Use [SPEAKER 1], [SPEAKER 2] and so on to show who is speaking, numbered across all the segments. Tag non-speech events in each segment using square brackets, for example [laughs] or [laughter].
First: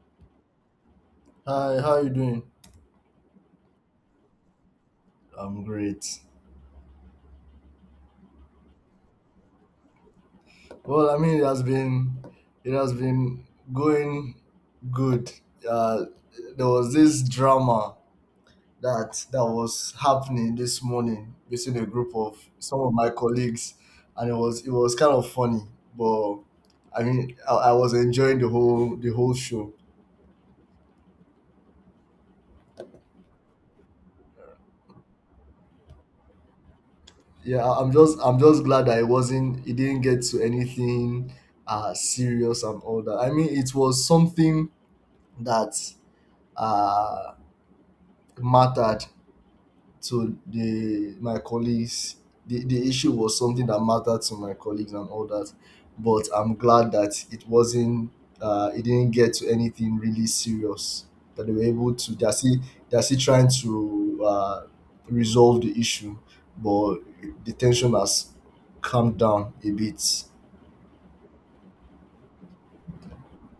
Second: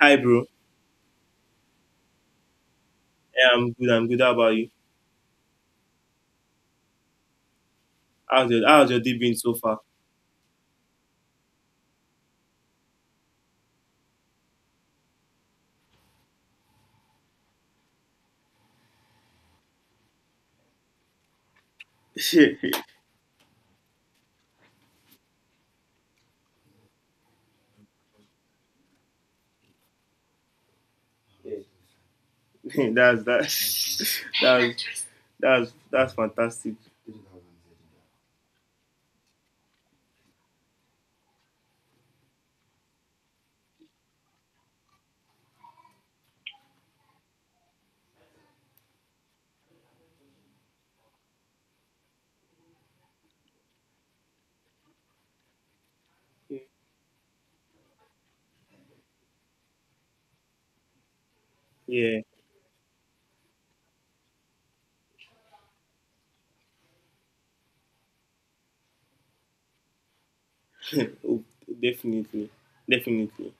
[SPEAKER 1] Hi, bro.
[SPEAKER 2] Hi, how you doing?
[SPEAKER 1] Yeah, I'm good. I'm good. How about you?
[SPEAKER 2] I'm great.
[SPEAKER 1] How's your day been so far?
[SPEAKER 2] Well, I mean, it has been going good. Uh, there was this drama that was happening this morning between a group of
[SPEAKER 1] [laughs]
[SPEAKER 2] some
[SPEAKER 1] that's
[SPEAKER 2] of my colleagues, and it was kind of funny. But I mean, I was enjoying the whole show.
[SPEAKER 1] that. [laughs] That's that's fantastic.
[SPEAKER 2] Yeah, I'm just glad that it didn't get to anything serious and all that. I mean, it was something that uh, mattered to the my colleagues. The issue was something that mattered to my colleagues and all that, but I'm glad that it wasn't. It didn't get to anything really serious. That they were able to.
[SPEAKER 1] Yeah,
[SPEAKER 2] They're still trying to resolve the issue, but the tension has calmed down a bit.
[SPEAKER 1] [laughs] Oh, definitely, definitely.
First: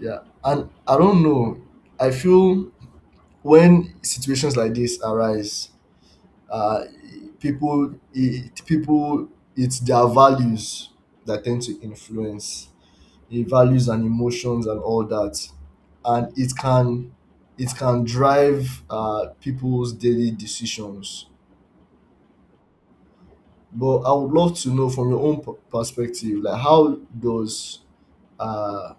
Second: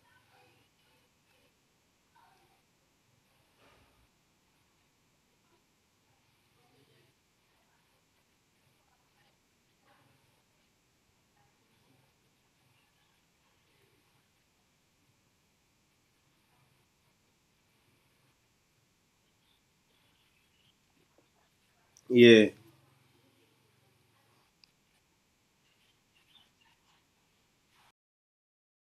[SPEAKER 2] Yeah, and I don't know. I feel when situations like this arise, uh, people it's their values that tend to influence the values and emotions and all that, and it can drive people's daily decisions.
[SPEAKER 1] Yeah.
[SPEAKER 2] But I would love to know from your own perspective, like, how does uh,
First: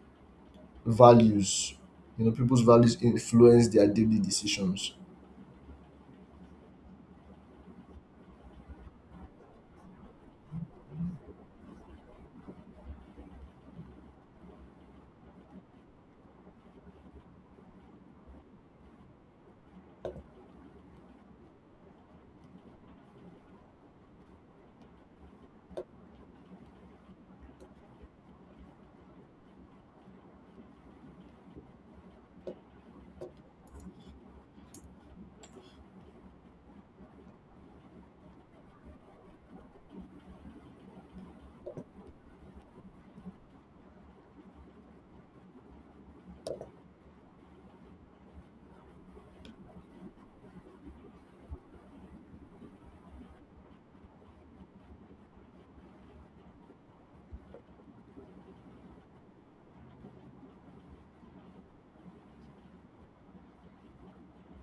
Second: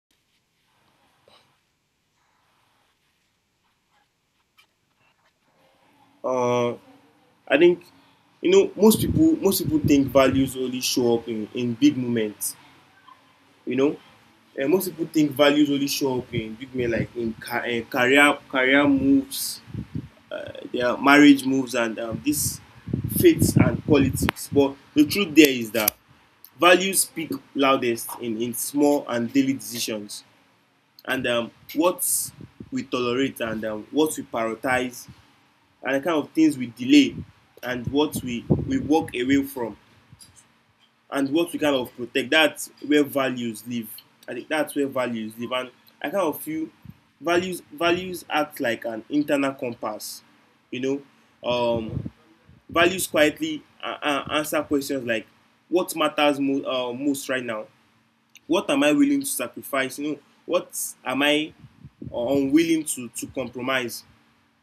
[SPEAKER 2] values, people's values influence their daily decisions?
[SPEAKER 1] Uh, I think most people think values only show up in big moments. You know, and most people think values only show up in big moments like in career moves, their marriage moves, and this faith and politics. But the truth there is that values speak loudest in small and daily decisions, and what we tolerate, and what we prioritize, and the kind of things we delay, and what we walk away from, and what we kind of protect. That's where values live. I think that's where values live. And I kind of feel values act like an internal compass, you know. Um, values quietly answer questions like what matters most right now, what am I willing to sacrifice, you know, what am I unwilling to compromise.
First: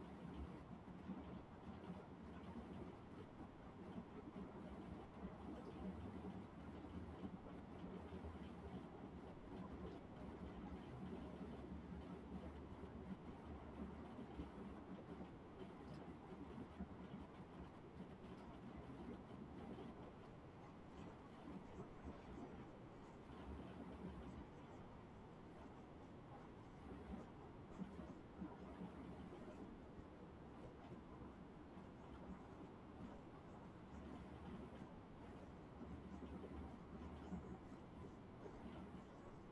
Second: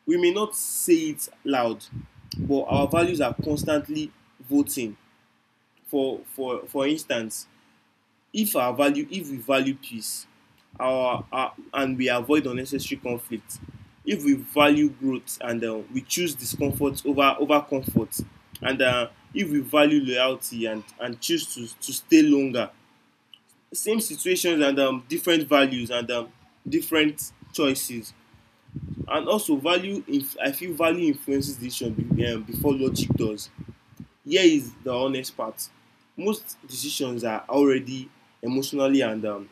[SPEAKER 1] We may not say it loud, but our values are constantly voting. For instance, if we value peace, our and we avoid unnecessary conflict. If we value growth, and we choose discomfort over over comfort, and if we value loyalty and choose to stay longer. Same situations and different values and different choices. And also value inf I feel value influences decision before logic does. Here is the honest part: most decisions are already emotionally and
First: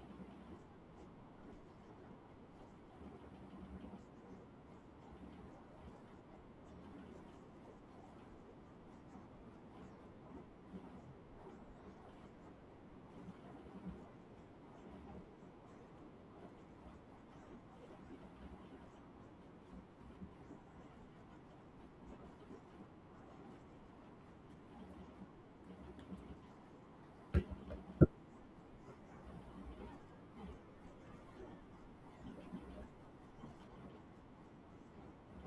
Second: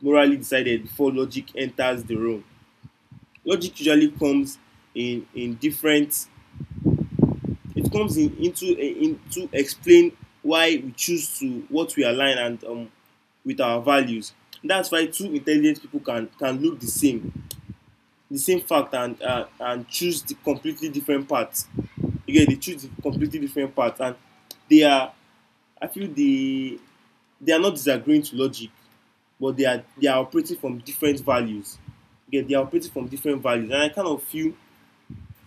[SPEAKER 1] morally decided before logic enters the room. Logic usually comes in different. It comes in into in to explain why we choose to what we align and with our values. That's why two intelligent people can look the same fact, and choose the completely different parts. Again, they choose the completely different parts, and they are. I feel they are not disagreeing to logic, but they are operating from different values. Yeah, they are operating from different values, and I kind of feel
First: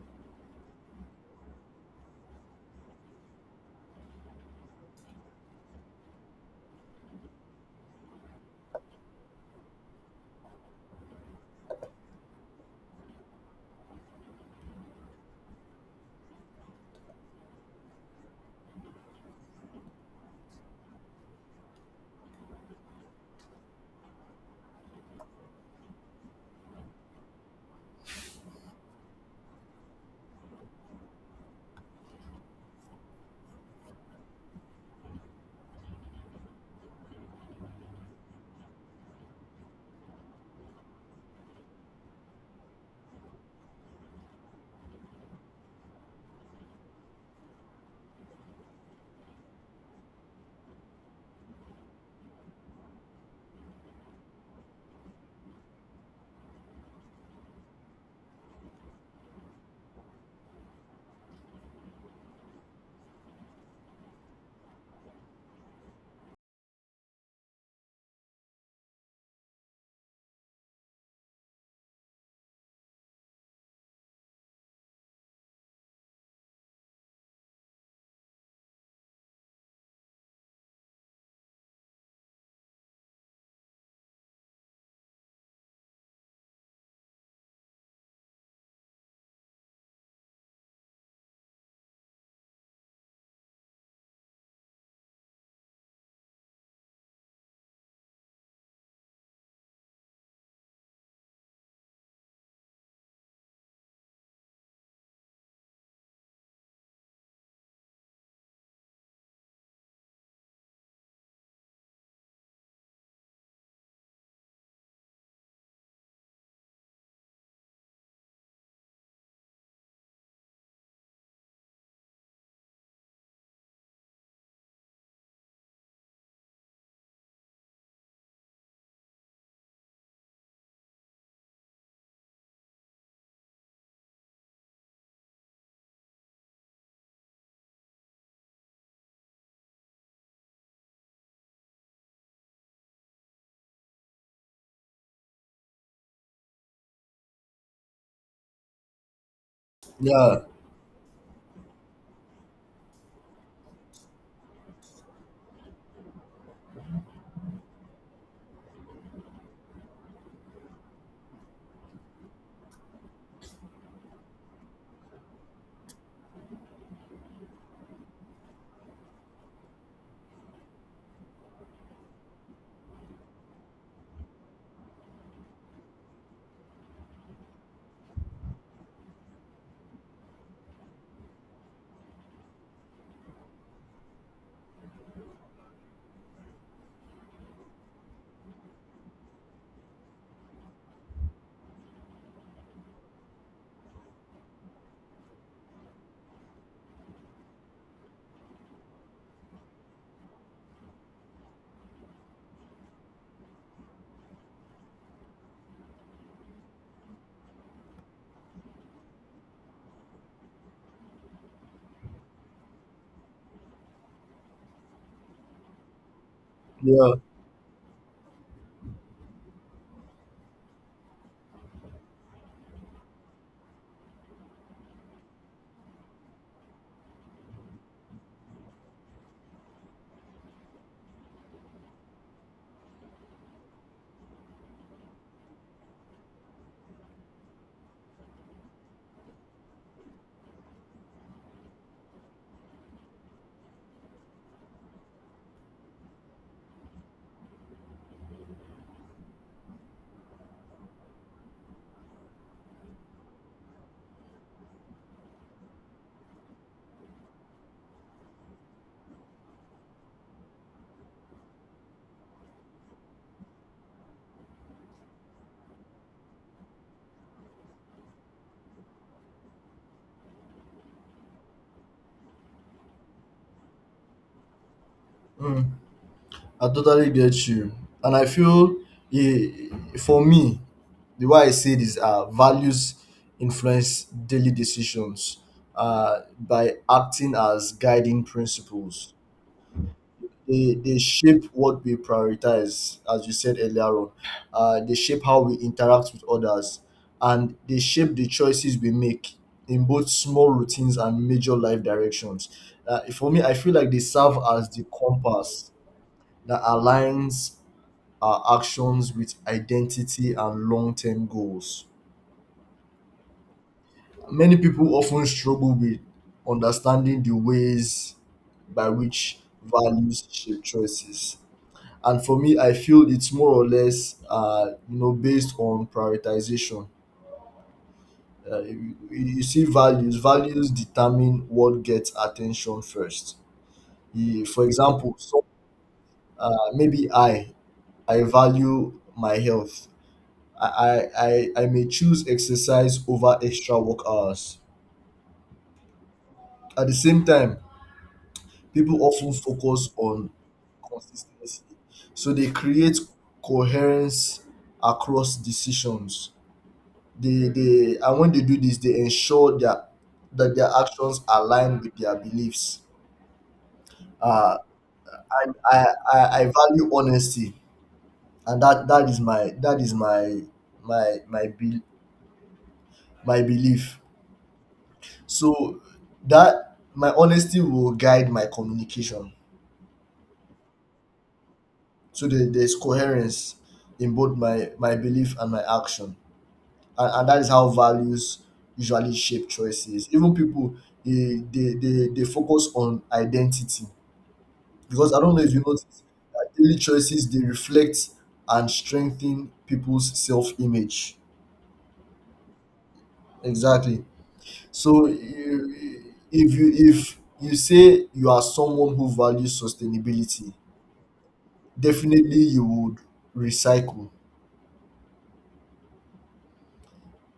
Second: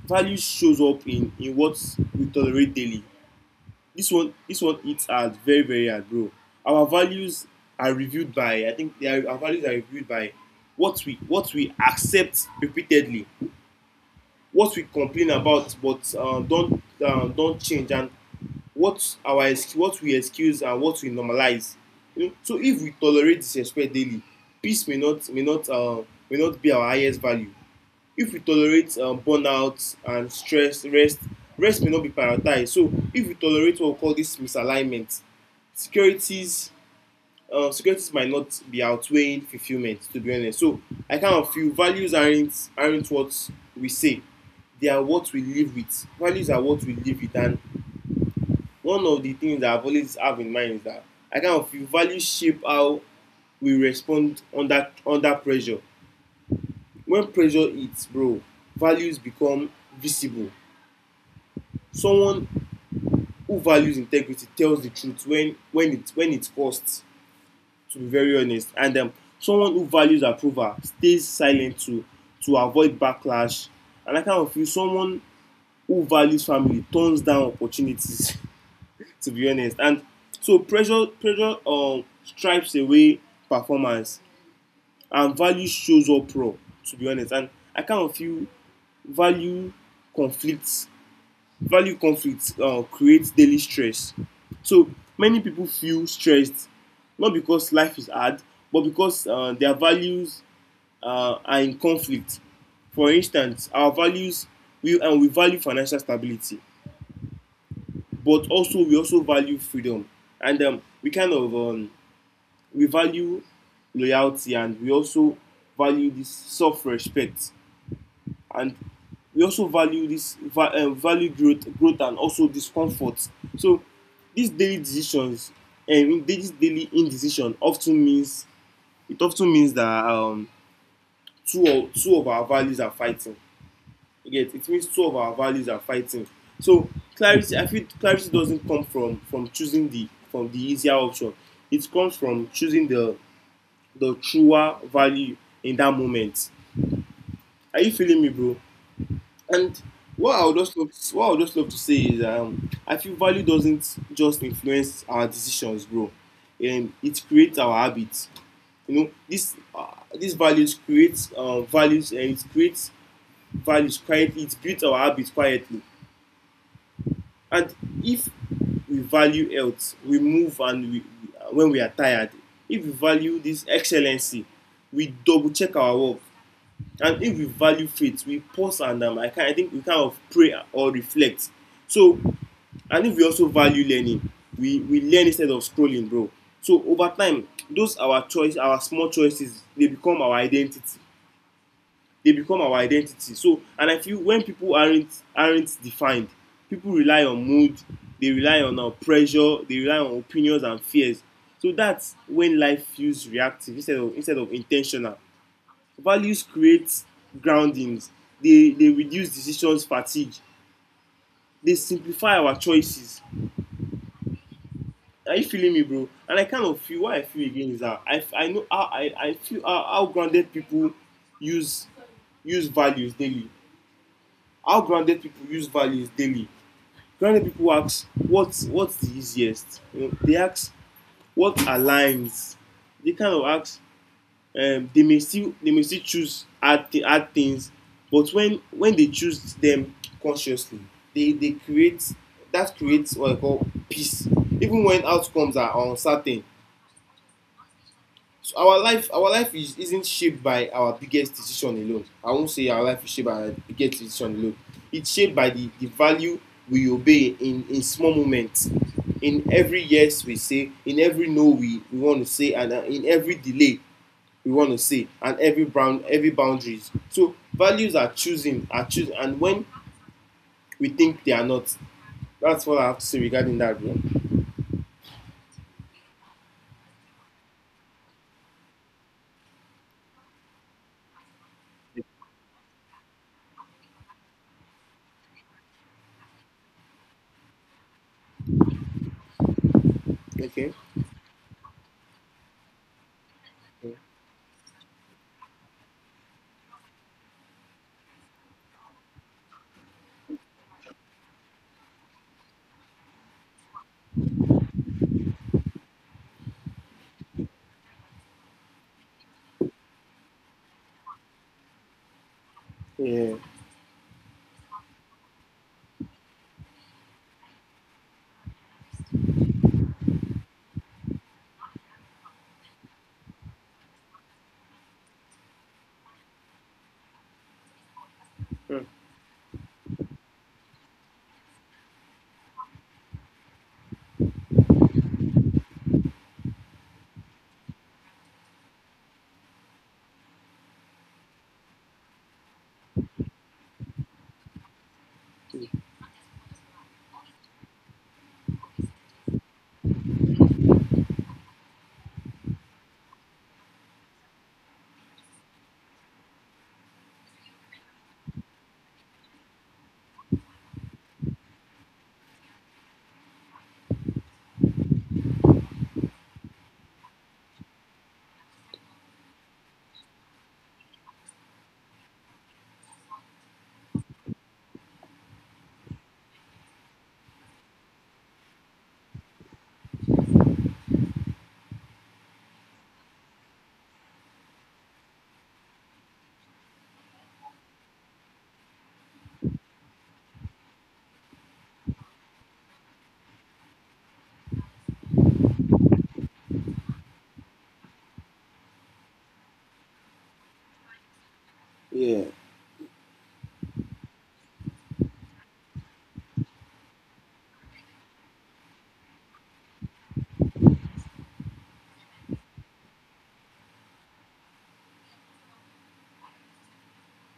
[SPEAKER 1] values shows up in what we tolerate daily. This one hits hard, very very hard, bro. Our values are reviewed by, I think they are, our values are reviewed by what we accept repeatedly, what we complain about but don't change, and what our what we excuse and what we normalize. You know, so if we tolerate disrespect daily, peace may not be our highest value. If we tolerate burnout and stress, rest may not be prioritized. So if we tolerate what we call this misalignment, securities securities might not be outweighing fulfilment, to be honest. So I kind of feel values aren't what we say, they are what we live with. Values are what we live with, and one of the things that I've always have in mind is that I kind of feel values shape how we respond under under pressure. When pressure hits, bro, values become visible. Someone who values integrity tells the truth when it costs, to be very honest. And someone who values approval stays silent to avoid backlash. And I kind of feel someone who values family turns down opportunities. [laughs] To be honest. And so pressure stripes away performance, and value shows up raw, to be honest. And I kind of feel value conflicts value conflicts creates daily stress. So many people feel stressed not because life is hard, but because their values are in conflict. For instance, our values we and we value financial stability, but also we also value freedom, and we kind of we value loyalty, and we also value this self-respect, and we also value growth, and also discomfort. So these daily decisions and this daily indecision often means, that two of our values are fighting. You It means two of our values are fighting. So clarity, I feel clarity doesn't come from choosing the from the easier option, it comes from choosing the truer value in that moment. Are you feeling me, bro? And
[SPEAKER 2] Yeah,
[SPEAKER 1] what I would just love to say is, I feel value doesn't just influence our decisions, bro. It creates our habits. You know, this these values create values, and it creates values quietly. It builds our habits quietly. And if we value health, we move and we when we are tired. If we value this excellency, we double check our work. And if we value faith, we pause and I think we kind of pray or reflect. So, and if we also value learning, we learn instead of scrolling, bro. So over time, our small choices, they become our identity. They become our identity. So, and I feel when people aren't defined, people rely on mood, they rely on pressure, they rely on opinions and fears. So that's when life feels reactive instead of intentional. Values create groundings, dey dey reduce decisions fatigue, dey simplify our choices. Are you feeling me, bro? And I kind of feel,
[SPEAKER 2] yeah.
[SPEAKER 1] why I feel again, is that I feel how grounded people use use values daily, how grounded people use values daily. Grounded people ask what what's the easiest you know, they ask what aligns, they kind of ask, they may still choose hard, hard things, but when they choose them consciously, they create, that creates what I call peace, even when outcomes are uncertain. So our life is isn't shaped by our biggest decision alone. I won't say our life is shaped by our biggest decision alone. It's shaped by the value we obey in small moments, in every yes we say, in every no we want to say, and in every delay we want to say, and every boundaries. So values are choosing, and when we think they are not. That's what I have to say regarding that, bro.
[SPEAKER 2] Mm. I totally get you. And I feel, eh, for me, the way I see it is, values influence daily decisions by acting as guiding principles.
[SPEAKER 1] Okay.
[SPEAKER 2] They shape what we prioritize, as you said earlier on. They shape how we interact with others, and they shape the choices we make in both small routines and major life directions. For me, I feel like they serve as the compass that aligns our actions with identity and long term goals.
[SPEAKER 1] Yeah.
[SPEAKER 2] Many people often struggle with understanding the ways by which values shape choices. And for me, I feel it's more or less, based on prioritization.
[SPEAKER 1] Mm.
[SPEAKER 2] You see, values determine what gets attention first. For example, so, maybe I value my health. I may choose exercise over extra work hours. At the same time, people often focus on consistency. So they create coherence across decisions. They and when they do this, they ensure that their actions align with their beliefs. Uh, and I value honesty, and that is my my my be, my belief. So that my honesty will guide my communication. So there's coherence in both my belief and my action, and that is how values usually shape choices. Even people, they focus on identity, because I don't know if you notice that daily choices, they reflect and strengthen people's self image.
[SPEAKER 1] Yeah,
[SPEAKER 2] Exactly. So if you say you are someone who values sustainability, definitely you would recycle.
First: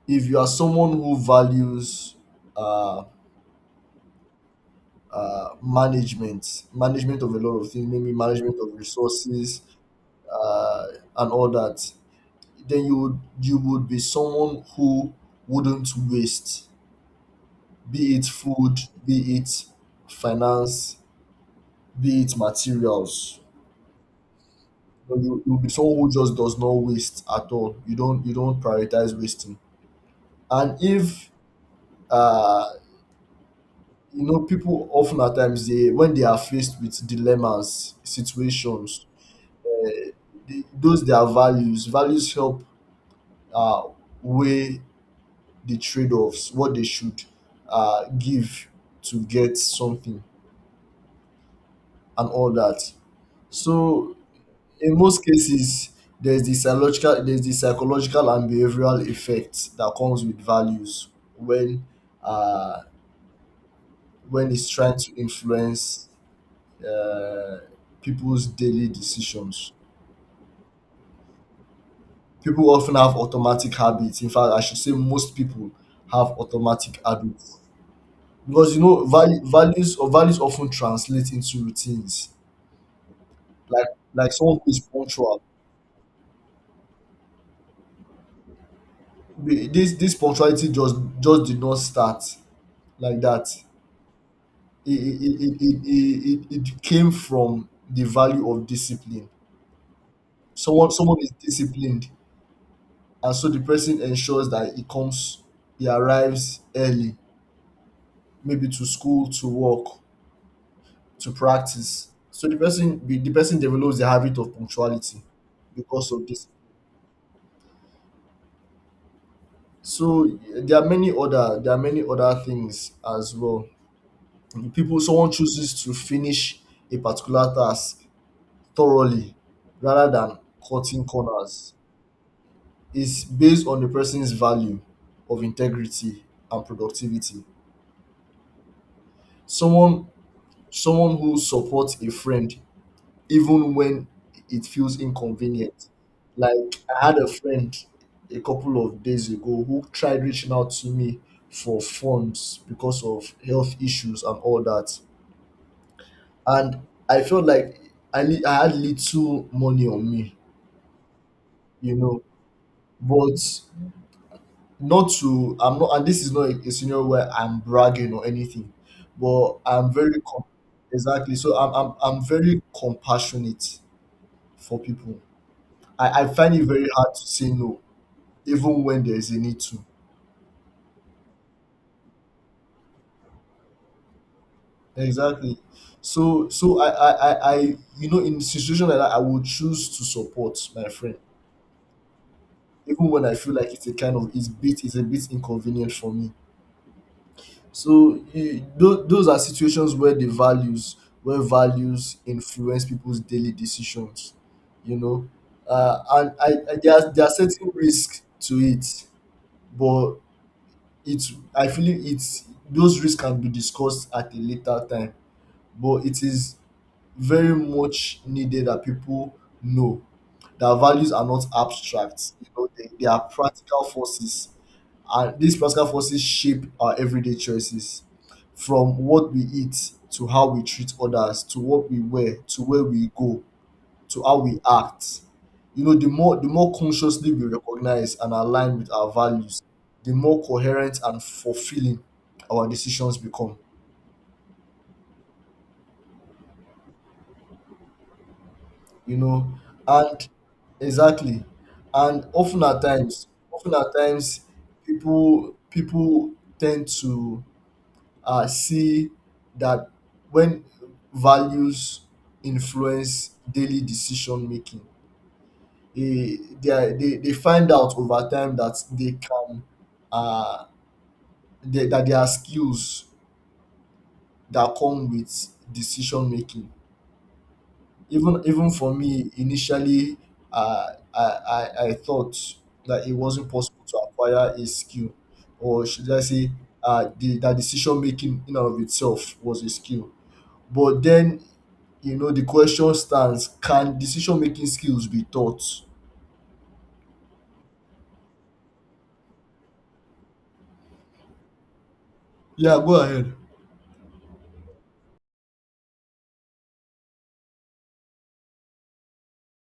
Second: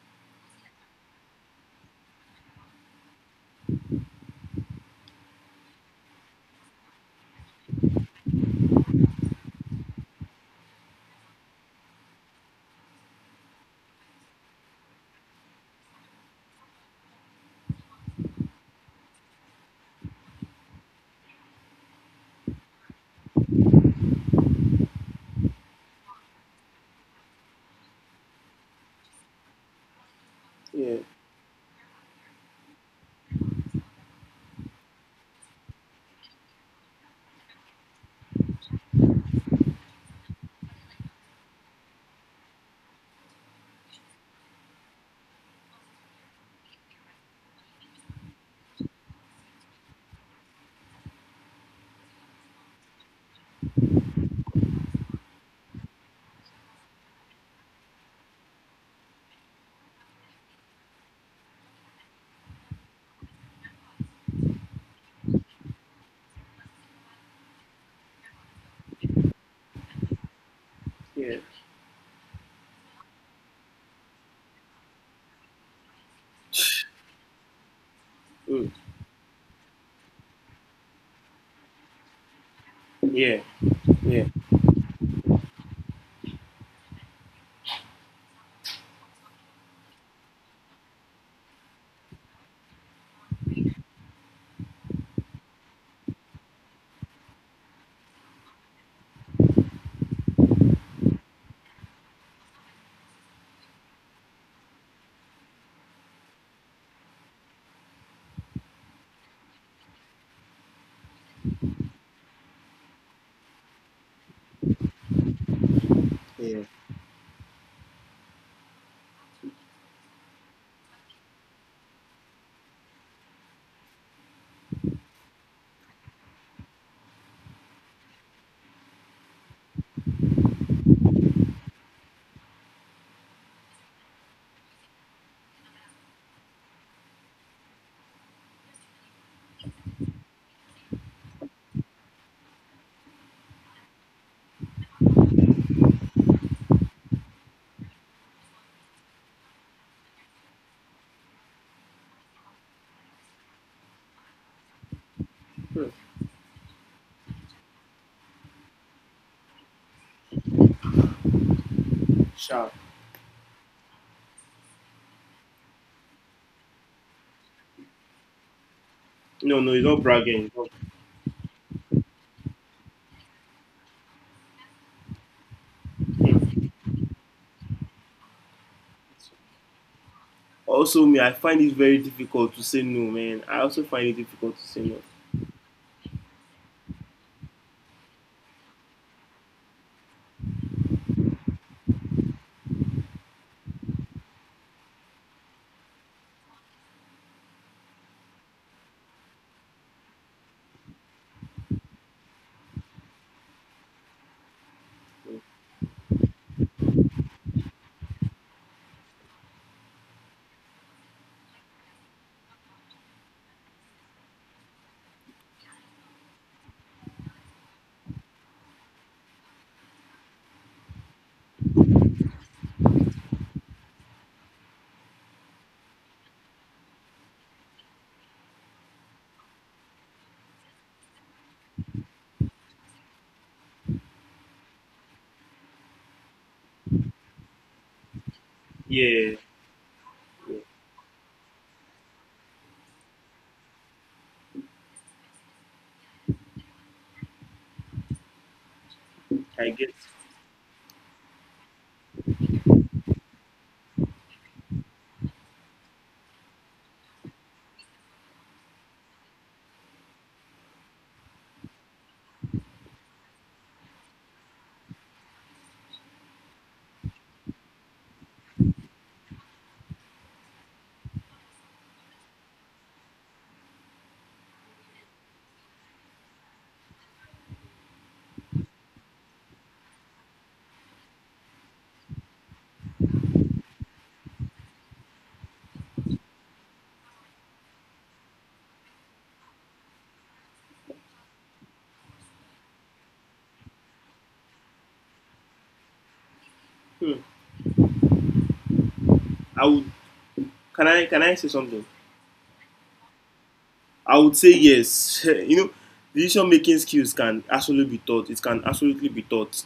[SPEAKER 2] If you are someone who values uh, management of a lot of things, maybe management of resources uh, and all that, then you would be someone who wouldn't waste, be it food, be it finance, be it materials. You'll be someone who just does not waste at all. You don't prioritize wasting. and
[SPEAKER 1] yeah,
[SPEAKER 2] if uh people often at times, they when they are faced with dilemmas situations, they, those their values values help uh, weigh the trade-offs, what they should give to get something and all that. So in most cases, there's the psychological and behavioral effect that comes with values when, uh, when it's trying to influence uh, people's daily decisions.
[SPEAKER 1] yeah.
[SPEAKER 2] People often have automatic habits. In fact, I should say most people have automatic habits,
[SPEAKER 1] Mm.
[SPEAKER 2] because values often translate into routines.
[SPEAKER 1] Yeah,
[SPEAKER 2] Like
[SPEAKER 1] yeah,
[SPEAKER 2] like someone who is punctual, this punctuality just did not start like that. It came from the value of discipline. Someone is disciplined, and so the person ensures that he arrives early, maybe to school, to work, to practice. So the person develops the habit of punctuality because of this.
[SPEAKER 1] yeah.
[SPEAKER 2] So there are many other things as well. People Someone chooses to finish a particular task thoroughly rather than cutting corners. It's based on the person's value of integrity and productivity. Someone someone who supports a friend, even when it feels inconvenient. Like, I had a friend a couple of days ago who tried reaching out to me for funds because of health issues and all that,
[SPEAKER 1] Mm.
[SPEAKER 2] and I felt like I had little money on me, you know,
[SPEAKER 1] Sharp.
[SPEAKER 2] but not to, I'm not, and this is not a scenario where I'm bragging or anything, but
[SPEAKER 1] No, no, it's
[SPEAKER 2] I'm
[SPEAKER 1] not
[SPEAKER 2] very.
[SPEAKER 1] bragging, it's not—
[SPEAKER 2] Exactly. So I'm very compassionate for people. I find
[SPEAKER 1] Mm.
[SPEAKER 2] it very hard to say no, even when there is a need to.
[SPEAKER 1] Also me, I find it very difficult to say no, man. I also find it difficult to say no.
[SPEAKER 2] Exactly. So I in situation like that, I will choose to support my friend, even when I feel like it's a kind of it's bit it's a bit inconvenient for me. So those are situations where values influence people's daily decisions, you know, and I there are certain risks to it, but. It's. I feel it's, those risks can be discussed at a later time, but it is very much needed that people know that values are not abstract. They are practical forces, and these practical forces shape our everyday choices, from what we eat, to how we treat others, to what we wear, to where we go, to how we act. You know, the more consciously we recognize and align with our
[SPEAKER 1] Yeah,
[SPEAKER 2] values, the more
[SPEAKER 1] yeah.
[SPEAKER 2] coherent and fulfilling our decisions become. You know,
[SPEAKER 1] I get.
[SPEAKER 2] and exactly, and often at times, people tend to see that when values influence daily decision making, they, are, they find out over time that they can, uh that there are skills that come with decision making. Even even for me initially, uh, I thought that it wasn't possible to acquire a skill, or should I say that decision making in and of itself was a skill. But then, the question stands: can decision making skills be taught?
[SPEAKER 1] Hmm. I would— can I say something?
[SPEAKER 2] Yeah, go ahead.
[SPEAKER 1] I would say yes. [laughs] You know, decision making skills can absolutely be taught. It can absolutely be taught,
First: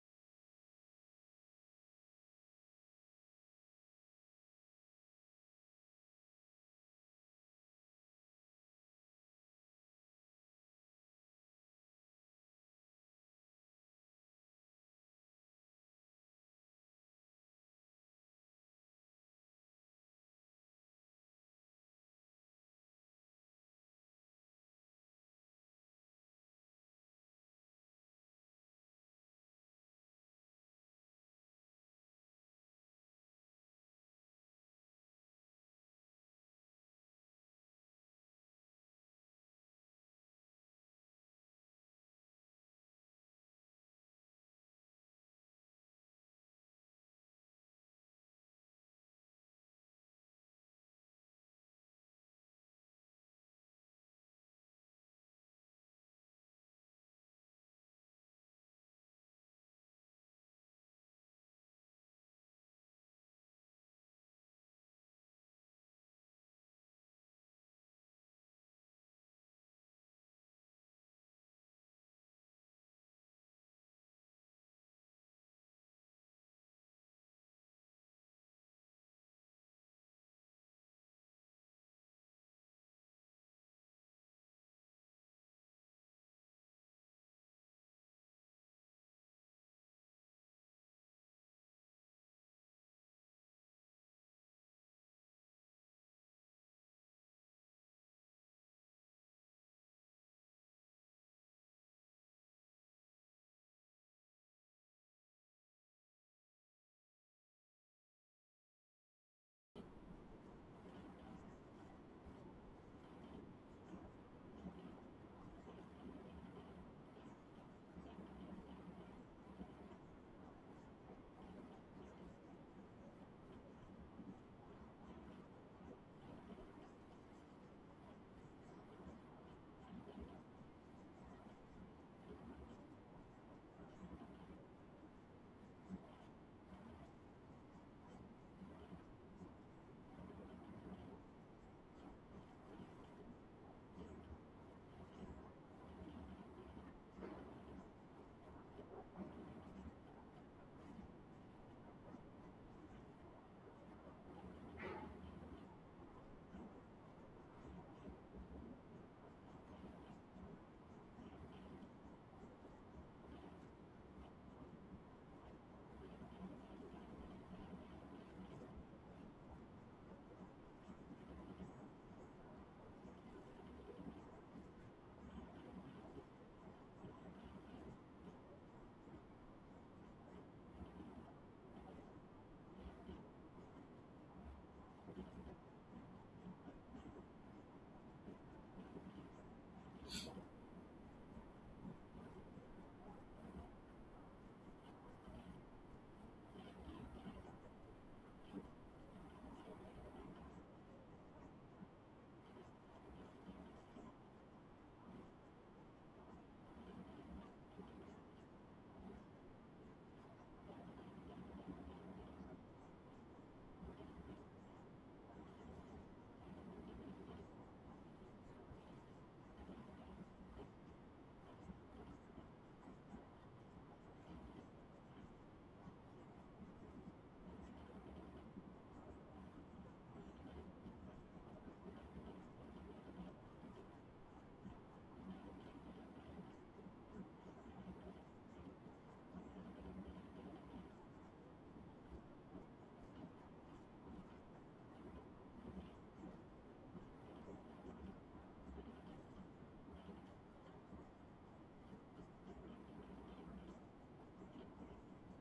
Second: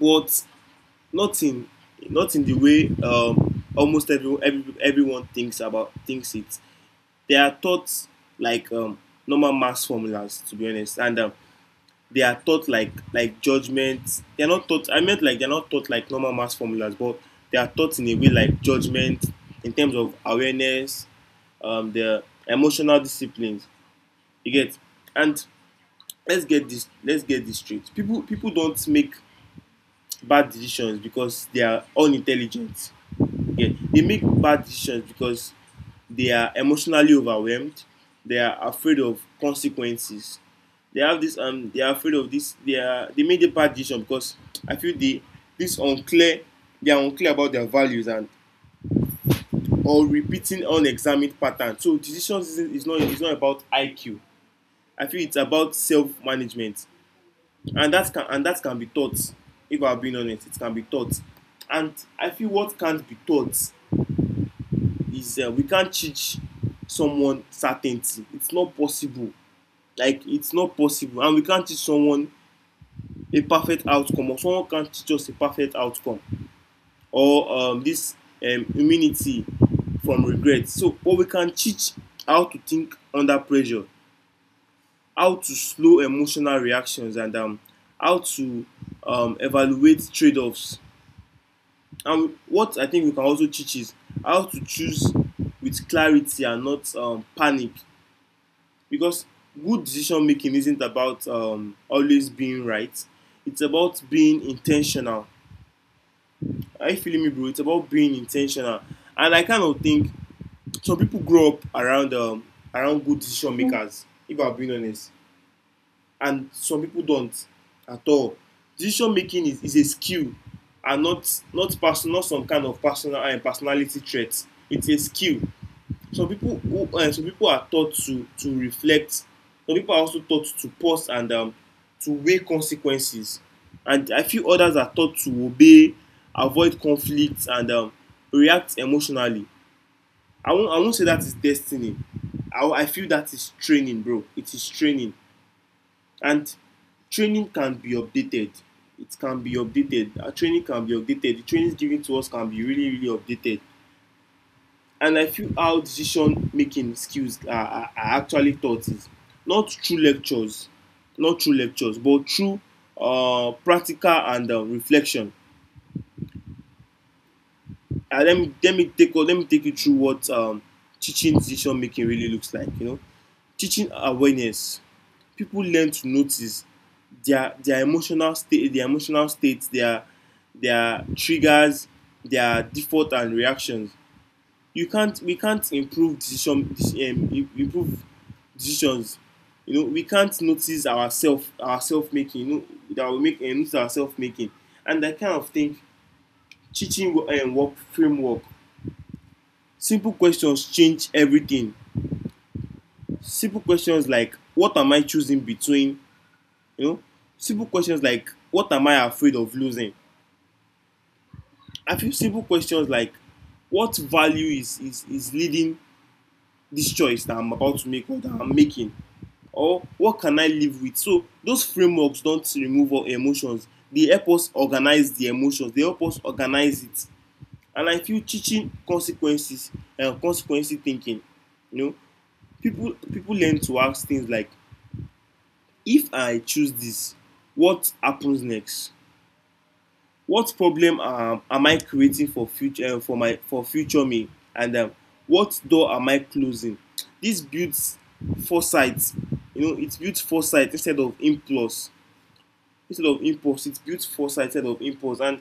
[SPEAKER 1] but not in not in the way almost every everyone thinks about thinks it. They are taught like normal math formulas, to be honest, and they are taught like judgment. They are not taught. I meant like they are not taught like normal math formulas, but they are taught in a way like judgment, in terms of awareness, the emotional disciplines. You get? And let's get this straight: people don't make bad decisions because they are unintelligent. Okay, they make bad decisions because they are emotionally overwhelmed, they are afraid of consequences, they have this they are afraid of this they are they made a bad decision because I feel they this unclear, they are unclear about their values, and or repeating unexamined patterns. So decisions is not about IQ, I feel it's about self management, and that can be taught. If I'm being honest, it can be taught. And I feel what can't be taught is, we can't teach someone certainty, it's not possible. Like it's not possible. And we can't teach someone a perfect outcome, or someone can't teach us a perfect outcome, or this immunity from regret. So but we can teach how to think under pressure, how to slow emotional reactions, and how to evaluate trade-offs. And what I think we can also teach is how to choose with clarity and not panic. Because good decision making isn't about always being right, it's about being intentional. Are you feeling me, bro? It's about being intentional. And I kind of think some people grow up around around good decision makers, if I'm being honest. And some people don't at all. Decision making is a skill, and not person not some kind of personality trait. It's a skill. Some people are taught to reflect. Some people are also taught to pause and to weigh consequences. And I feel others are taught to obey, avoid conflict and react emotionally. I won't say that is destiny. I feel that is training, bro. It is training. And training can be updated. It can be updated. Our training can be updated. The trainings given to us can be really really updated. And I feel how decision making skills are actually taught is not through lectures. Not through lectures, but through practical and reflection. Uh, let me take you through what teaching decision making really looks like. Teaching awareness. People learn to notice their emotional states, their triggers, their default and reactions. You can't we can't improve improve decisions We can't notice ourself making that we make and notice ourself making. And I kind of think teaching and work framework. Simple questions change everything. Simple questions like, what am I choosing between? you know Simple questions like, what am I afraid of losing? I feel simple questions like, what value is leading this choice that I'm about to make or that I'm making? Or what can I live with? So those frameworks don't remove all emotions. They help us organize the emotions. They help us organize it. And I feel teaching consequences and consequence thinking. You know, people learn to ask things like, if I choose this, what happens next? What problem am I creating for future for my for future me? And what door am I closing? This builds foresight. It builds foresight instead of impulse. Instead of impulse, it builds foresight instead of impulse. And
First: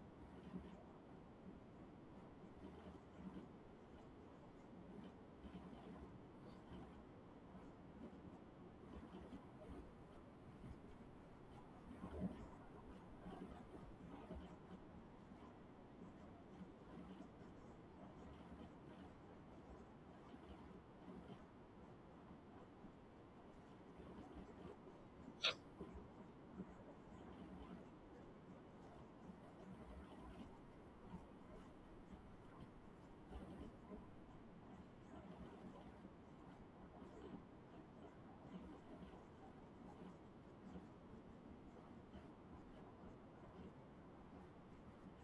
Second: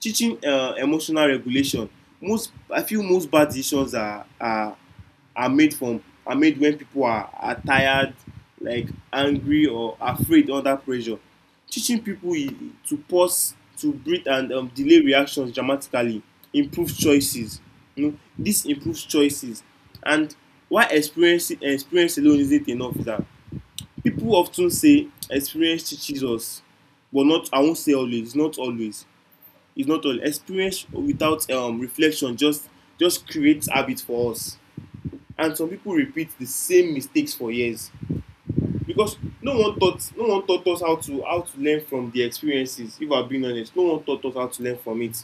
[SPEAKER 1] teaching emotional regulation. Most i feel most bad decisions are made when people are tired, like angry or afraid under pressure. Teaching people to pause, to breathe and delay reactions dramatically improves choices. This improves choices. And why experience alone isn't enough is that people often say experience teaches us, but not, I won't say always, not always. It's not all experience without reflection. Just creates habit for us, and some people repeat the same mistakes for years because no one taught us how to learn from the experiences. If I'm being honest, no one taught us how to learn from it.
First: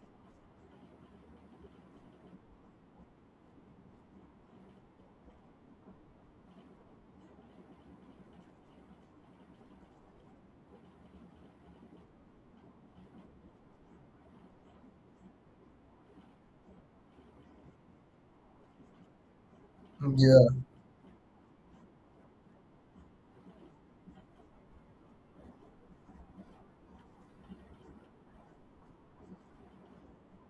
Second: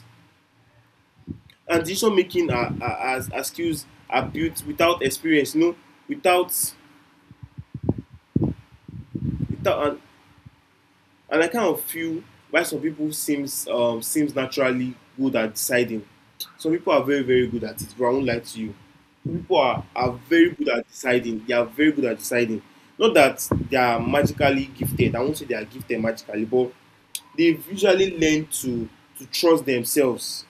[SPEAKER 1] And decision making are skills are built without experience, without, without. And I kind of feel why some people seems naturally good at deciding. Some people are very very good at it. But I won't lie to you. Some people are
[SPEAKER 2] Yeah.
[SPEAKER 1] very good at deciding. They are very good at deciding. Not that they are magically gifted. I won't say they are gifted magically, but they've usually learned to trust themselves.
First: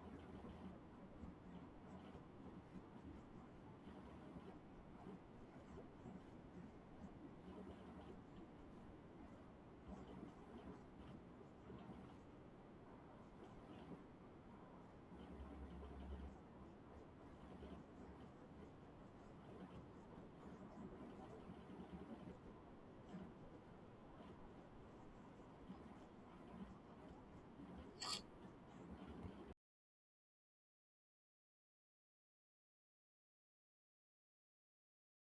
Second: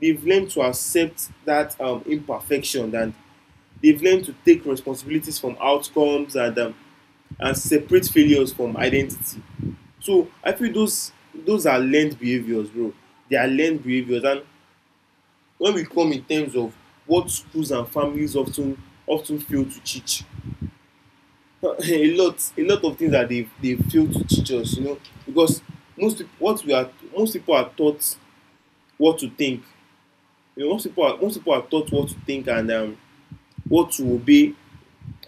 [SPEAKER 1] They've learned to accept that imperfection, and they've learned to take responsibilities from outcomes and and separate failures from identity. So I feel those are learned behaviors, bro. They are learned behaviors. And when we come in terms of what schools and families often fail to teach, [laughs] a lot of things that they fail to teach us, because most what we are most people are taught what to think. Most people are taught what to think and what to obey,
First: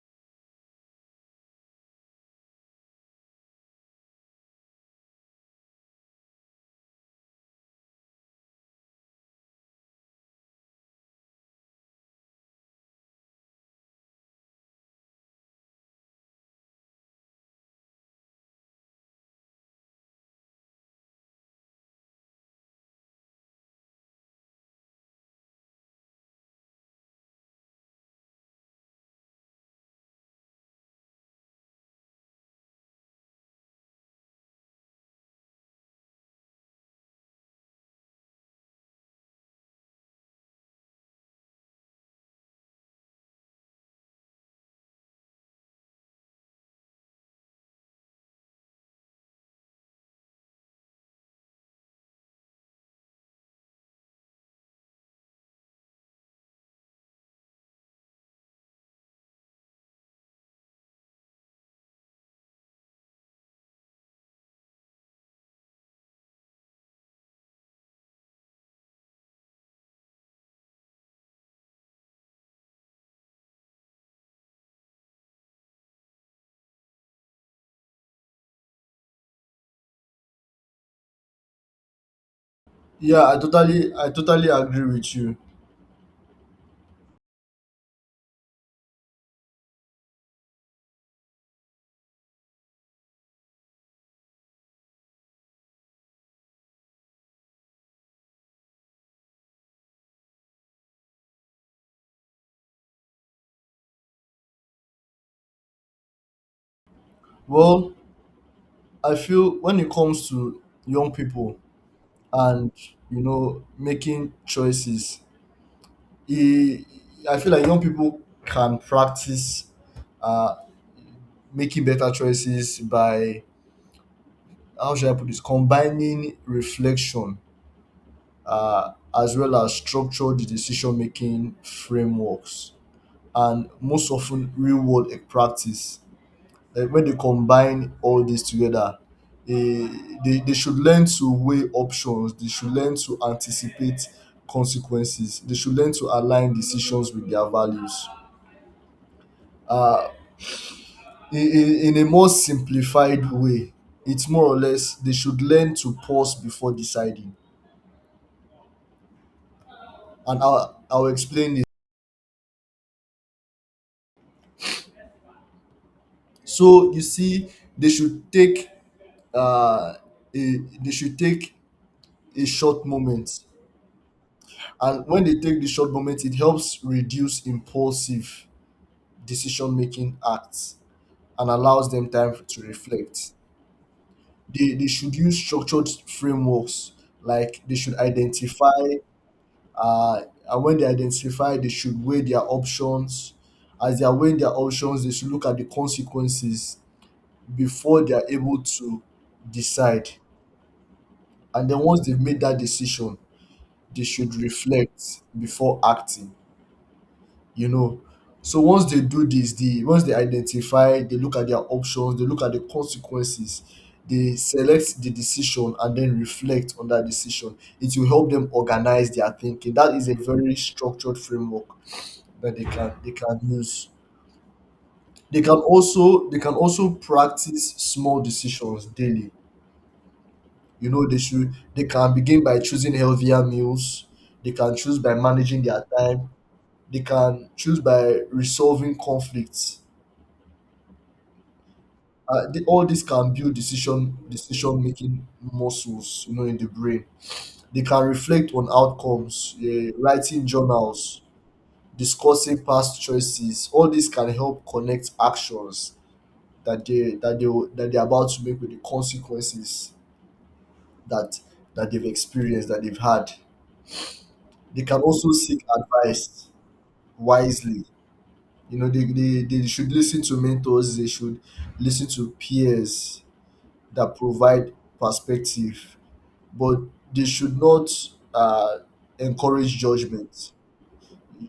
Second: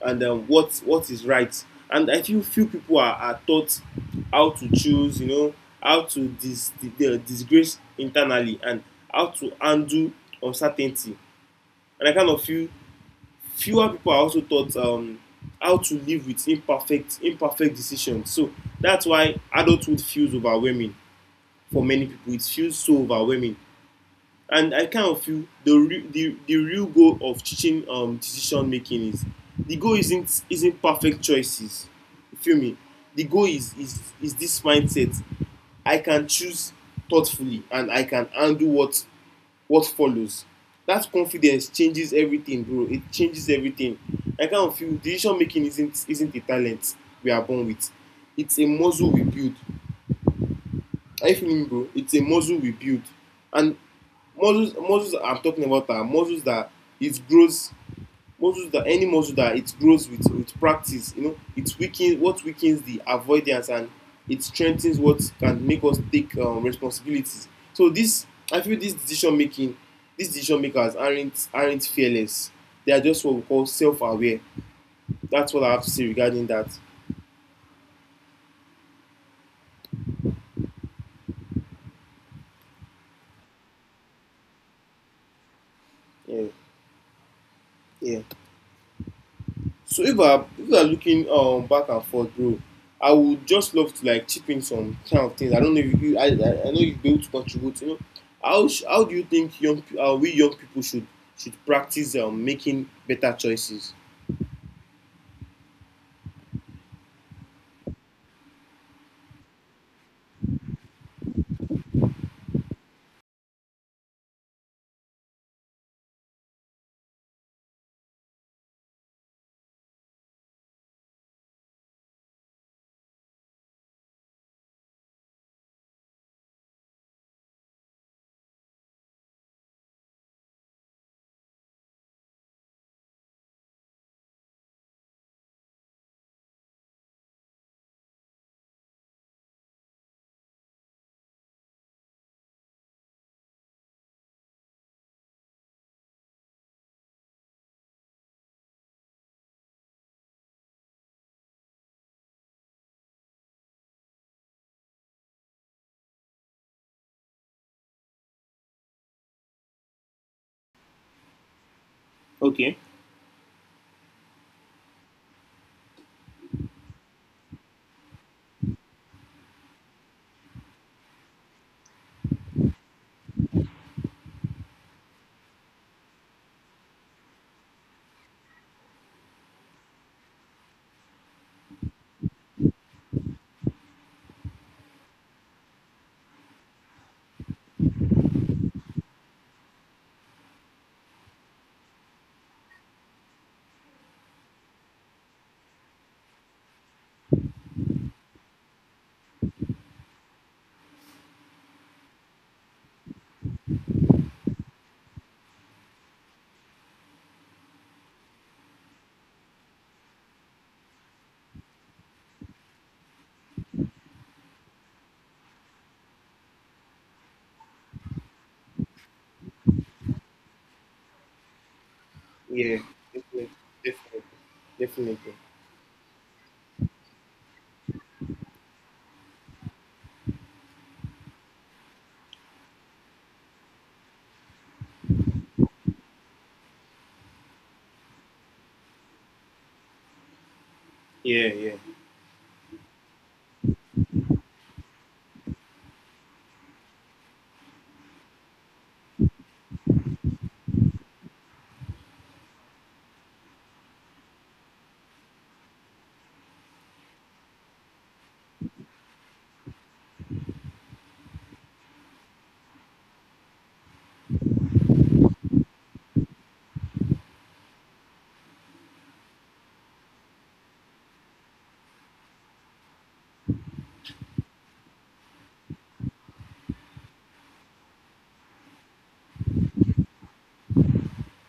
[SPEAKER 1] and what is right. And I feel few people are taught how to choose, how to disgrace internally and how to undo uncertainty. And I kind of feel fewer people are also taught how to live with imperfect decisions. So that's why adulthood feels overwhelming for many people. It feels so overwhelming. And I kind of feel the re- the real goal of teaching decision making is the goal isn't perfect choices. You feel me? The goal is this mindset. I can choose thoughtfully and I can handle what follows. That confidence changes everything, bro. It changes everything. I kind of feel decision making isn't a talent we are born with. It's a muscle we build. Are you feeling me, bro? It's a muscle we build. And muscles, I'm talking about are muscles that it grows, muscles that any muscle that it grows with practice. It weakens what weakens the avoidance and it strengthens what can make us take responsibilities. So this, I feel, this decision making, these decision makers aren't fearless. They are just what we call self-aware. That's what I have to say regarding that.
[SPEAKER 2] Yeah, I totally agree with you.
[SPEAKER 1] Yeah, yeah. So if we are looking back and forth, bro, I would just love to like chip in some kind of things. I don't know if you, I know you'd be able to contribute. How do you think we young people should practice making better choices?
[SPEAKER 2] Well, I feel when it comes to young people and making choices, e- I feel like young people can practice uh, making better choices by, how should I put this, combining reflection, uh, as well as structured decision making frameworks, and most often real world practice. Like when they combine all this together, eh, they should learn to weigh options, they should learn to anticipate consequences, they should learn to align decisions with their values. In a more simplified way, it's more or less they should learn to pause before deciding, and I'll explain it.
[SPEAKER 1] Okay.
[SPEAKER 2] So you see, they should take uh, a, they should take a short moment, and when they take the short moment, it helps reduce impulsive decision-making acts and allows them time to reflect. They should use structured frameworks, like they should identify, uh, and when they identify, they should weigh their options. As they are weighing their options, they should look at the consequences before they are able to decide. And then once they've made that decision, they should reflect before acting. you know. So once they do this, the once they identify, they look at their options, they look at the consequences, they select the decision, and then reflect on that decision. It will help them organize their thinking. That is a very structured framework that they
[SPEAKER 1] Yeah,
[SPEAKER 2] can they can
[SPEAKER 1] definitely,
[SPEAKER 2] use.
[SPEAKER 1] definitely, definitely.
[SPEAKER 2] They can also practice small decisions daily. They can begin by choosing healthier meals. They can choose by managing their time. They can choose by resolving conflicts.
[SPEAKER 1] Yeah, yeah.
[SPEAKER 2] All this can build decision making muscles, in the brain. They can reflect on outcomes. Yeah, writing journals, discussing past choices, all this can help connect actions that they're about to make with the consequences that that they've experienced that they've had. They can also seek advice wisely. They should listen to mentors, they should listen to peers that provide perspective, but they should not uh, encourage judgment.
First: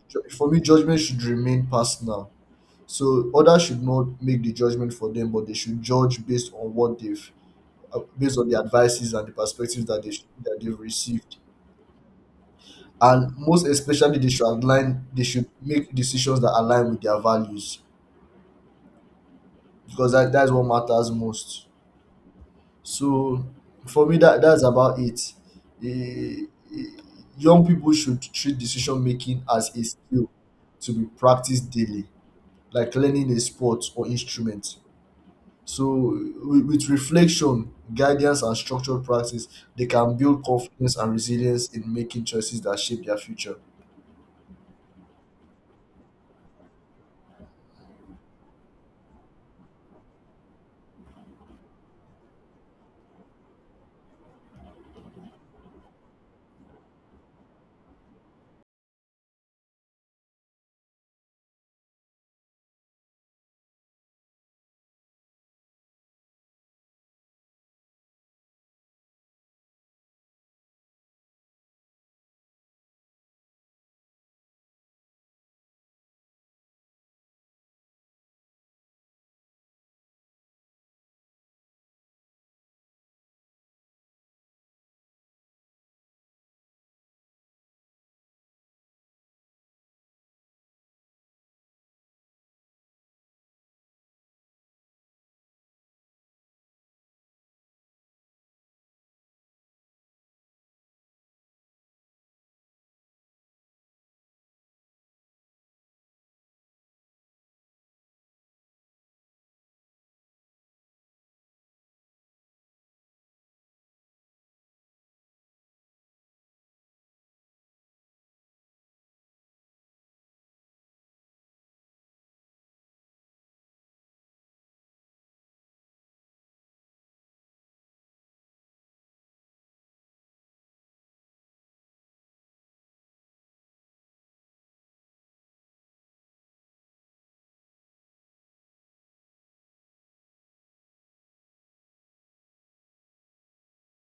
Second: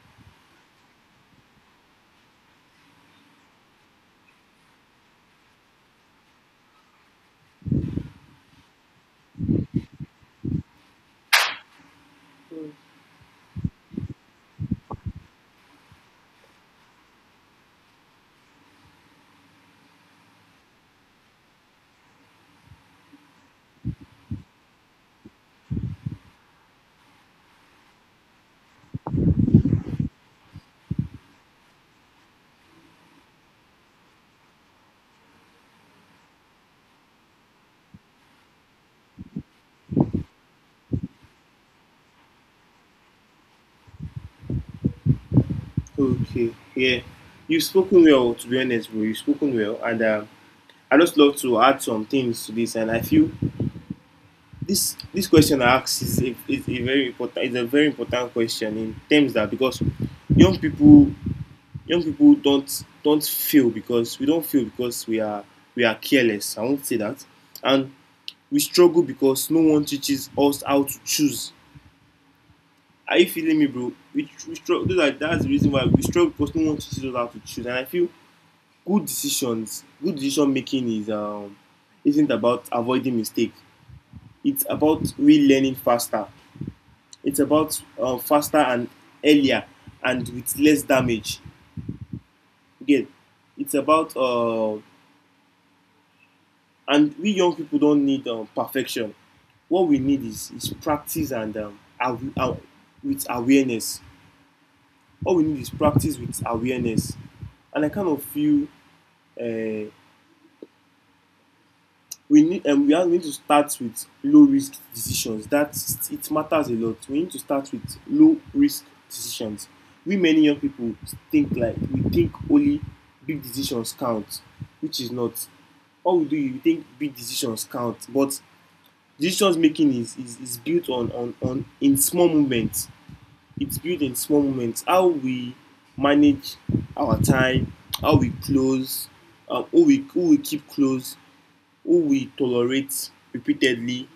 [SPEAKER 2] For me, judgment should remain personal. So others should not make the judgment for them, but they should judge based on what based on the advices and the perspectives that they've received. And most especially, they should align. They should make decisions that align with their values, because that's what matters most. So for me, that's about it. Eh, eh, Young people should treat decision making as a skill to be practiced daily, like learning a sport or instrument. So with reflection, guidance, and structured practice, they can build confidence and resilience in making choices that shape their future.
[SPEAKER 1] Okay, yeah. You've spoken well, to be honest, bro. You've spoken well, and I just love to add some things to this, and I feel this question I asked is a, is a very important question in terms that, because young people don't feel, because we don't feel, because we are careless. I won't say that, and we struggle because no one teaches us how to choose. Are you feeling me, bro? We struggle. Like, that's the reason why we struggle, because no one teaches us how to choose. And I feel good decision making is isn't about avoiding mistake. It's about relearning faster. It's about faster and earlier and with less damage. Again, it's about and we young people don't need perfection. What we need is practice and with awareness. All we need is practice with awareness. And I kind of feel uh, are going to start with low risk decisions that it matters a lot. We need to start with low risk decisions. We Many young people think like we think only big decisions count, which is not all we do is we think big decisions count. But decisions making is built on in small moments. It's built in small moments. How we manage our time, how we close, who we keep close, who we tolerate repeatedly,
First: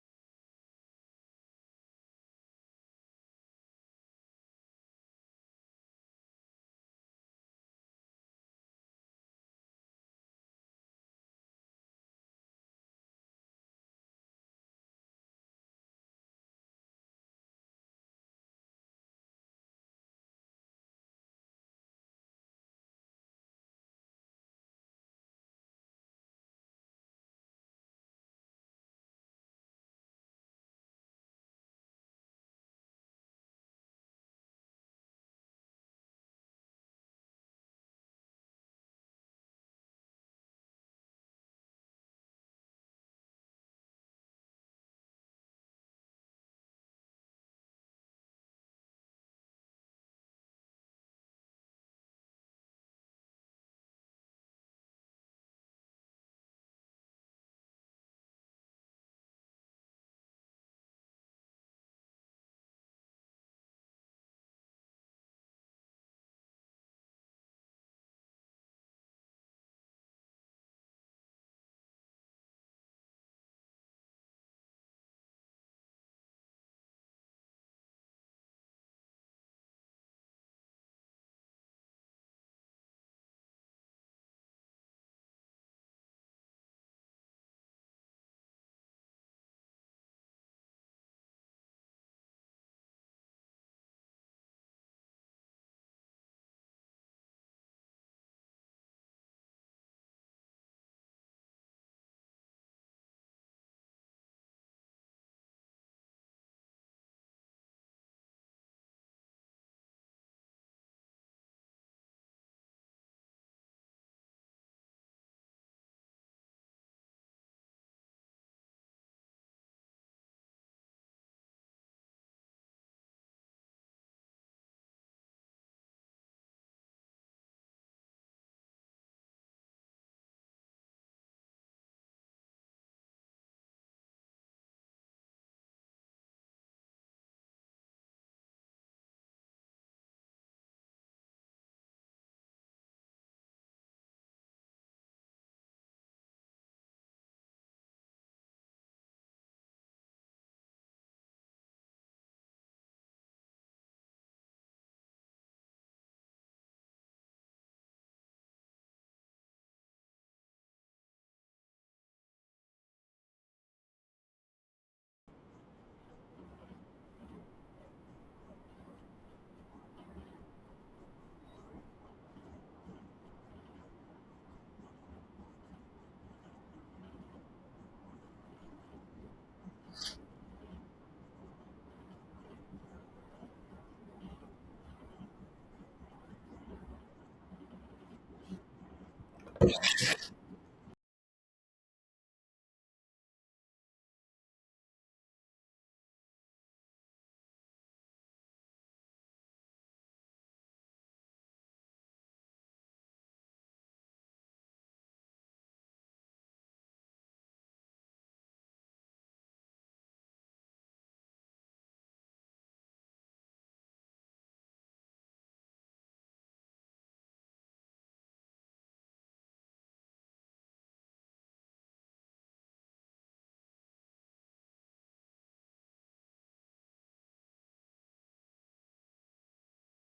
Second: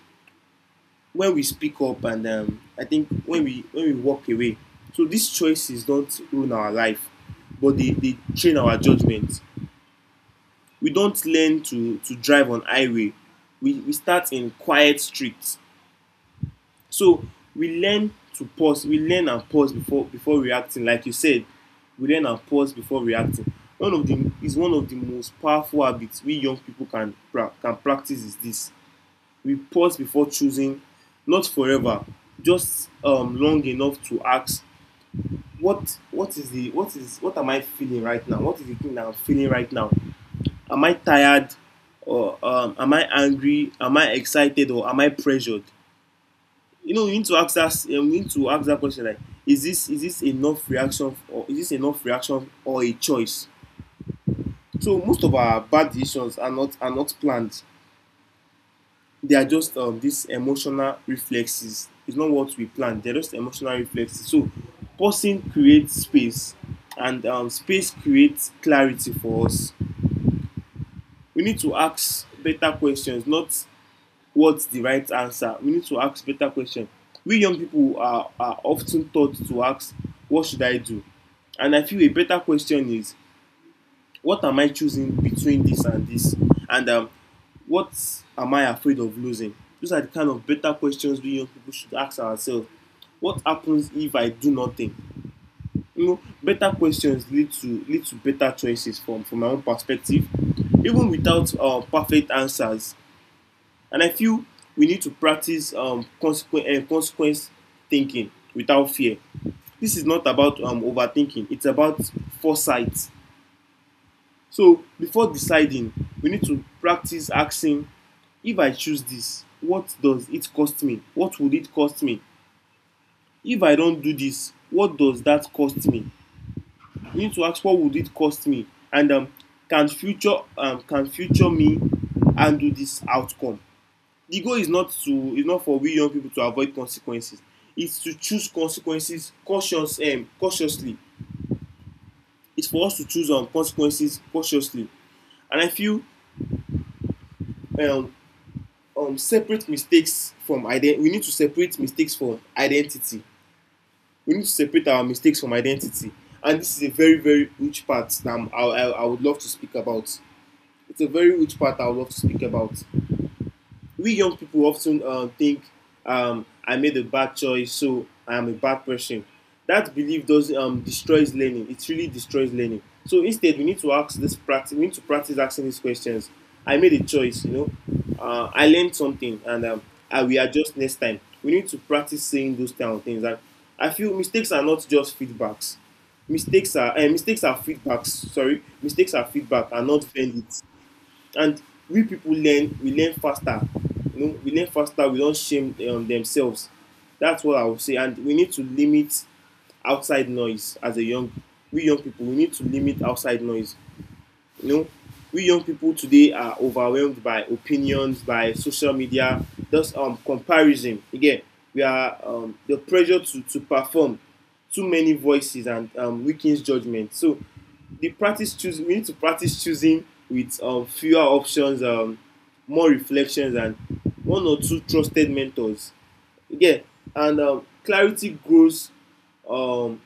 [SPEAKER 1] when we speak up and I think when we walk away. So these choices don't ruin our life, but they train our judgment. We don't learn to drive on highway. We start in quiet streets. So we learn to pause. We learn and pause before reacting. Like you said, we learn and pause before reacting. One of the most powerful habits we young people can practice is this. We pause before choosing. Not forever. Just long enough to ask, what is the what is what am I feeling right now? What is the thing that I'm feeling right now? Am I tired, or am I angry, am I excited, or am I pressured? You know you need to ask that you need to ask that question, like, is this enough reaction, or is this enough reaction or a choice? So most of our bad decisions are not planned. They are just these emotional reflexes. It's not what we plan. They're just emotional reflexes. So pausing creates space, and space creates clarity for us. We need to ask better questions, not what's the right answer. We need to ask better questions. We young people are often taught to ask, "What should I do?" And I feel a better question is, what am I choosing between this and this? And what am I afraid of losing? Those are the kind of better questions we young people should ask ourselves. What happens if I do nothing? Better questions lead to better choices from my own perspective, even without perfect answers. And I feel we need to practice consequence thinking without fear. This is not about overthinking. It's about foresight. So before deciding, we need to practice asking, if I choose this, what does it cost me? What would it cost me? If I don't do this, what does that cost me? You need to ask, what would it cost me? And can future me handle this outcome? The goal is not to is not for we young people to avoid consequences. It's to choose consequences cautiously. It's for us to choose consequences cautiously. And I feel, um, separate mistakes from ident- we need to separate mistakes from identity. We need to separate our mistakes from identity. And this is a very very huge part that I would love to speak about. It's a very huge part I would love to speak about. We young people often think, I made a bad choice, so I am a bad person. That belief does destroys learning. It really destroys learning. So instead, we need to ask this practice. We need to practice asking these questions. I made a choice, you know. I learned something, and I will adjust next time. We need to practice saying those kind of things. And I feel mistakes are not just feedbacks. Mistakes are feedbacks. Sorry, mistakes are feedback are not valid. And we learn faster. You know, we learn faster, we don't shame themselves. That's what I would say. And we need to limit outside noise as a young we young people, we need to limit outside noise, you know. We young people today are overwhelmed by opinions, by social media, just comparison again. We are the pressure to perform. Too many voices, and weakens judgment. So the practice choose we need to practice choosing with fewer options, more reflections, and one or two trusted mentors. Yeah. And clarity grows, um,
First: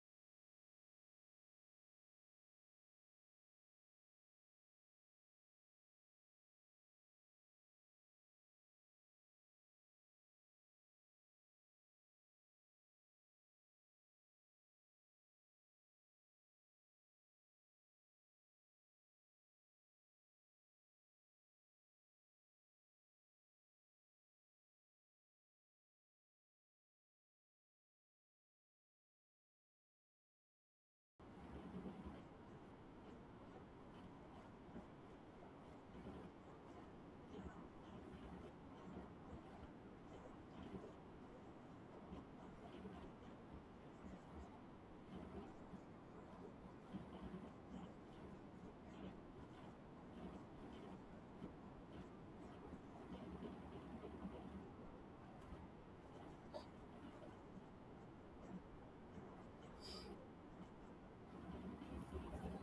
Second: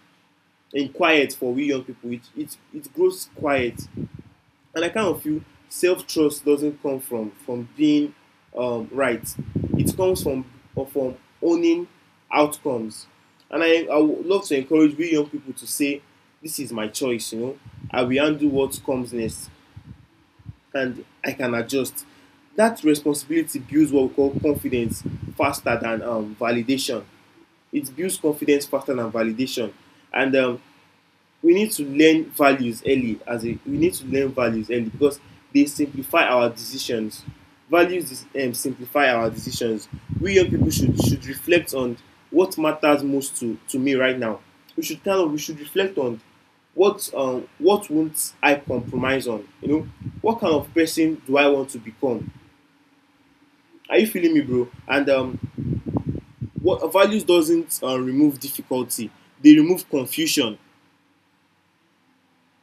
[SPEAKER 1] in quiet. For we young people, it grows quiet. And I kind of feel self trust doesn't come from being right. It comes from, or from, owning outcomes. And I would love to encourage we young people to say, this is my choice, you know. I will handle what comes next, and I can adjust. That responsibility builds what we call confidence faster than validation. It builds confidence faster than validation. And we need to learn values early because they simplify our decisions. Values simplify our decisions. We young people should reflect on what matters most to me right now. We should reflect on what, what won't I compromise on, you know? What kind of person do I want to become? Are you feeling me, bro? And what values doesn't remove difficulty, they remove confusion.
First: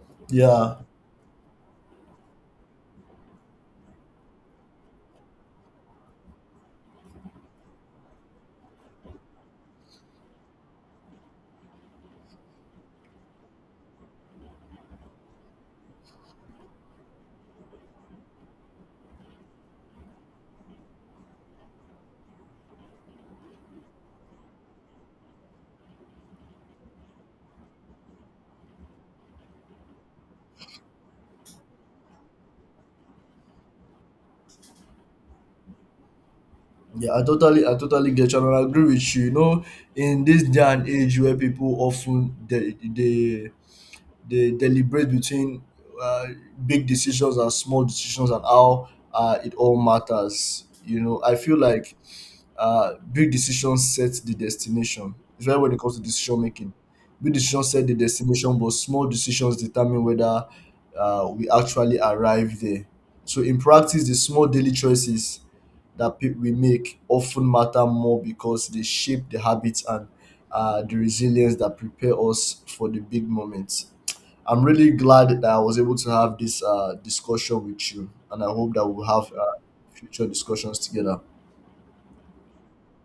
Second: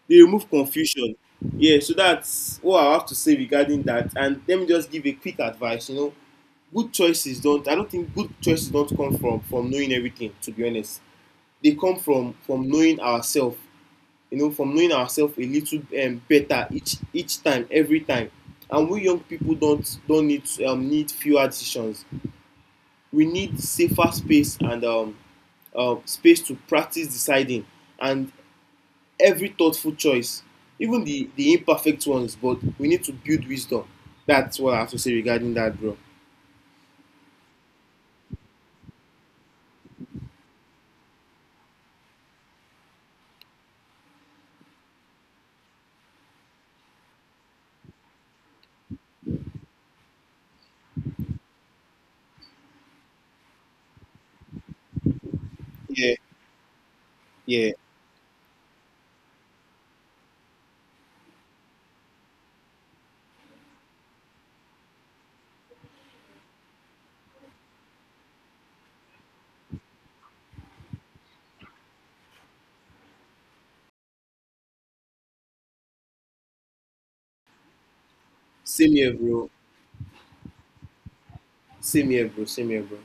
[SPEAKER 1] They remove
[SPEAKER 2] Yeah,
[SPEAKER 1] confusion. Yeah, so that's all I have to say regarding that. And let me just give a quick advice, you know. Good choices don't, I don't think good choices don't come from knowing everything, to be honest. They come from knowing ourselves. You know, from knowing ourselves a little better each time, every time. And we young people don't need, need fewer decisions. We need safer space, and space to practice deciding. And every thoughtful choice, even the imperfect ones, but we need to build wisdom. That's what I have to say regarding that, bro.
[SPEAKER 2] yeah, I totally get you, and I agree with you. In this day and age where people often, they deliberate between, uh, big decisions and small decisions and how, it all matters. I feel like, big decisions set the destination, especially when it comes to
[SPEAKER 1] Yeah,
[SPEAKER 2] decision making. Big decisions
[SPEAKER 1] yeah.
[SPEAKER 2] set the destination, but small decisions determine whether, we actually arrive there. So, in practice, the small daily choices that we make often matter more, because they shape the habits and, the resilience that prepare us for the big moments. I'm really glad that I was able to have this discussion with you, and I hope that
[SPEAKER 1] Same
[SPEAKER 2] we'll
[SPEAKER 1] here,
[SPEAKER 2] have
[SPEAKER 1] bro.
[SPEAKER 2] future discussions together.
[SPEAKER 1] Same here, bro. Same here, bro.